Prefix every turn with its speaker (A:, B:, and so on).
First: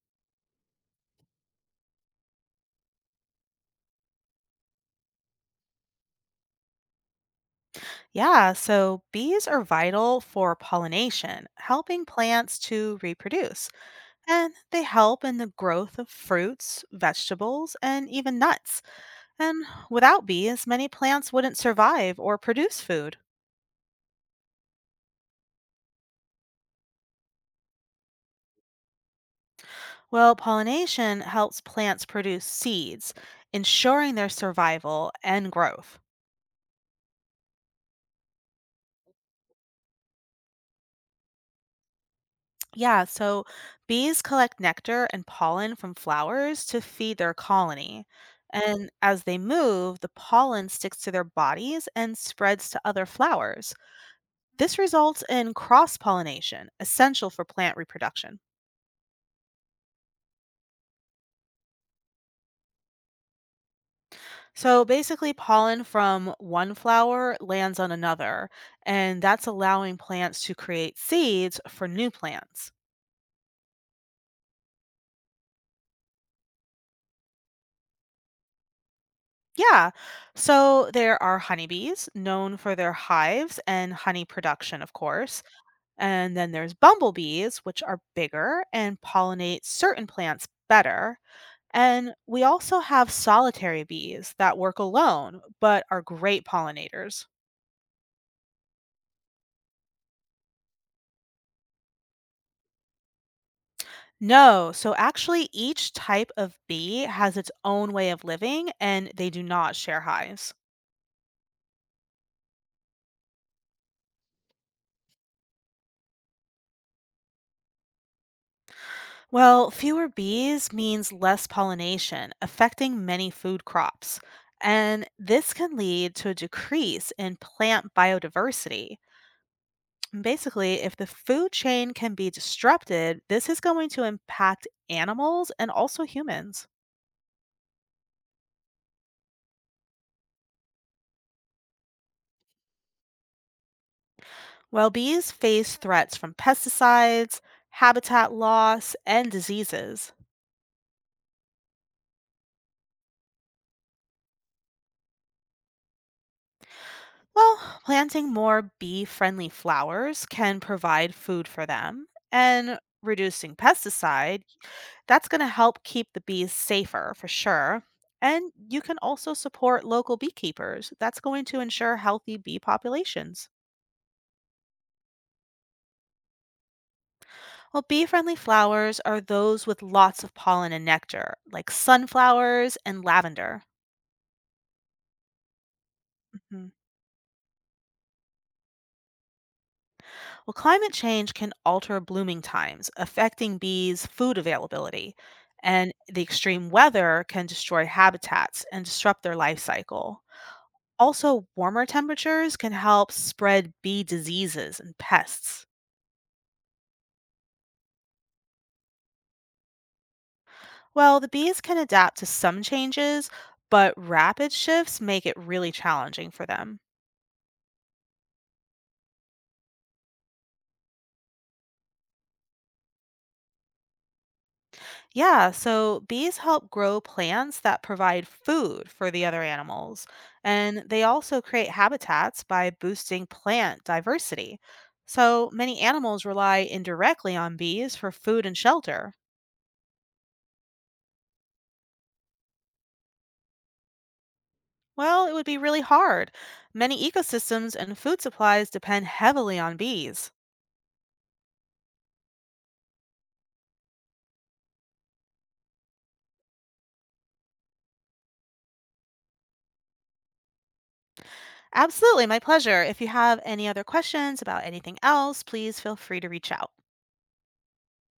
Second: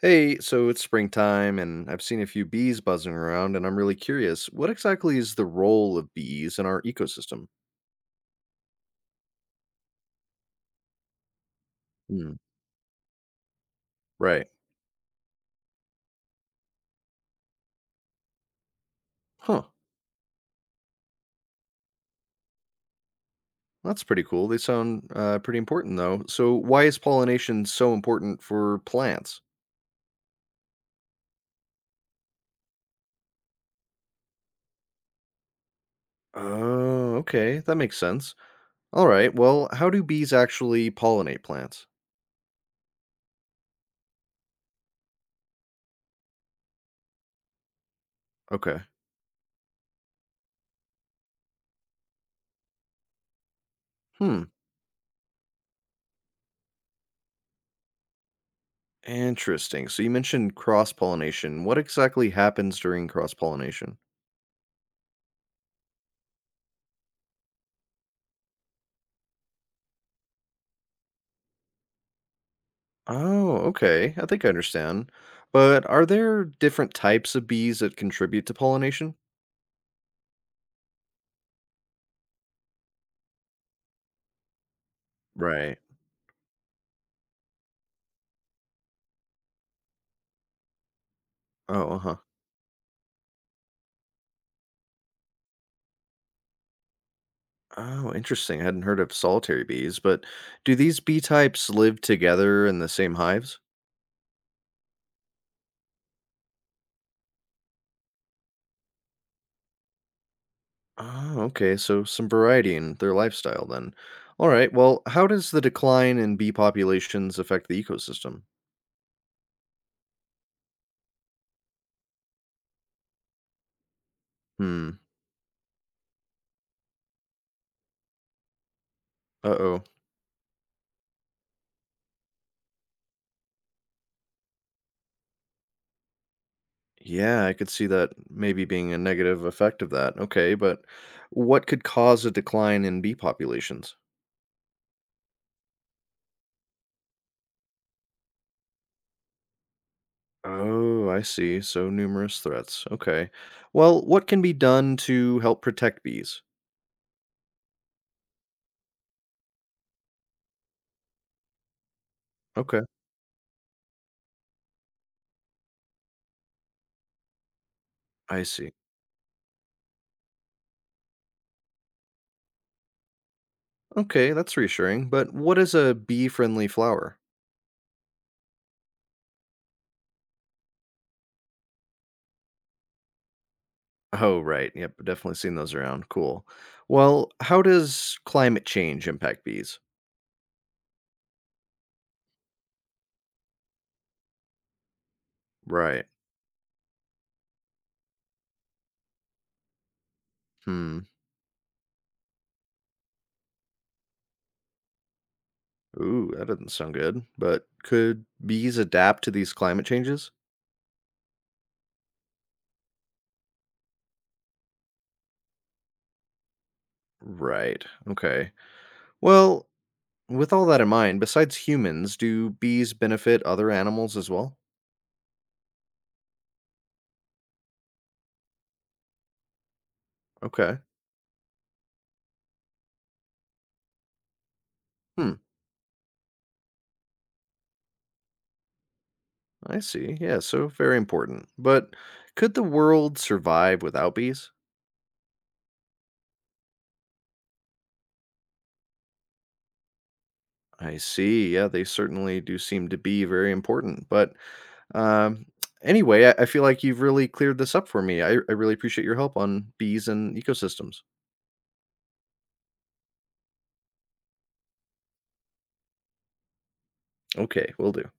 A: Hey, so it's springtime and I've seen a few bees buzzing around and I'm really curious, what exactly is the role of bees in our ecosystem?
B: Yeah, so bees are vital for pollination, helping
A: Hmm.
B: plants to reproduce,
A: Right.
B: and they help in the growth of fruits, vegetables, and even nuts.
A: Huh.
B: And without bees, many plants wouldn't survive or produce food.
A: That's pretty cool. They sound pretty important though. So why is pollination so important for plants?
B: Well, pollination helps plants produce seeds, ensuring their survival and growth.
A: Oh, okay. That makes sense. All right. Well, how do bees actually pollinate plants?
B: Yeah, so bees collect nectar and pollen from flowers to feed their colony.
A: Okay.
B: And as they move, the pollen sticks to their bodies and spreads to other flowers.
A: Hmm.
B: This results in cross pollination, essential for plant reproduction.
A: Interesting. So you mentioned cross-pollination. What exactly happens during cross-pollination?
B: So basically, pollen from one flower lands on another, and that's allowing plants to create seeds for new plants.
A: Oh, okay. I think I understand. But are there different types of bees that contribute to pollination?
B: Yeah, so there are honeybees, known for their hives and honey production, of course.
A: Right.
B: And then there's bumblebees, which are bigger and pollinate certain plants better.
A: Oh,
B: And
A: uh-huh.
B: we also have solitary bees that work alone, but are great pollinators.
A: Oh, interesting. I hadn't heard of solitary bees, but do these bee types live together in the same hives?
B: No, so actually, each type of bee has its own way of living and they do not share hives.
A: Oh, okay. So some variety in their lifestyle then. All right. Well, how does the decline in bee populations affect the ecosystem?
B: Well, fewer bees means less pollination, affecting many food crops.
A: Hmm.
B: And this can lead to a decrease in plant biodiversity.
A: Uh-oh.
B: Basically, if the food chain can be disrupted, this is going to impact animals and also humans.
A: Yeah, I could see that maybe being a negative effect of that. Okay, but what could cause a decline in bee populations?
B: While bees face threats from pesticides, habitat loss, and diseases,
A: Oh, I see. So numerous threats. Okay. Well, what can be done to help protect bees?
B: well, planting more bee friendly flowers can provide food for them, and
A: Okay,
B: reducing pesticide, that's going to help keep the bees safer for sure.
A: I
B: And
A: see.
B: you can also support local beekeepers. That's going to ensure healthy bee populations.
A: Okay, that's reassuring. But what is a bee friendly flower?
B: Well, bee friendly flowers are those with lots of pollen and nectar, like sunflowers and lavender.
A: Oh, right. Yep, definitely seen those around. Cool.
B: hmm
A: Well, how does climate change impact bees?
B: Well, climate change can alter blooming times, affecting bees' food availability, and
A: Right.
B: the extreme weather can destroy habitats and disrupt their life cycle.
A: Hmm.
B: Also, warmer temperatures can help spread bee diseases and pests.
A: Ooh, that doesn't sound good. But could bees adapt to these climate changes?
B: Well, the bees can adapt to some changes, but rapid shifts make it really challenging for them.
A: Right. Okay. Well, with all that in mind, besides humans, do bees benefit other animals as well?
B: Yeah, so bees help grow plants that provide food for the other animals,
A: Okay.
B: and they also create habitats by boosting plant diversity.
A: Hmm.
B: So many animals rely indirectly on bees for food and shelter.
A: I see. Yeah, so very important. But could the world survive without bees?
B: Well, it would be really hard. Many ecosystems and food supplies depend heavily on bees.
A: I see. Yeah, they certainly do seem to be very important. But um, anyway, I feel like you've really cleared this up for me. I really appreciate your help on bees and ecosystems.
B: Absolutely, my pleasure. If you have any other questions about anything else, please feel free to reach out.
A: Okay, will do.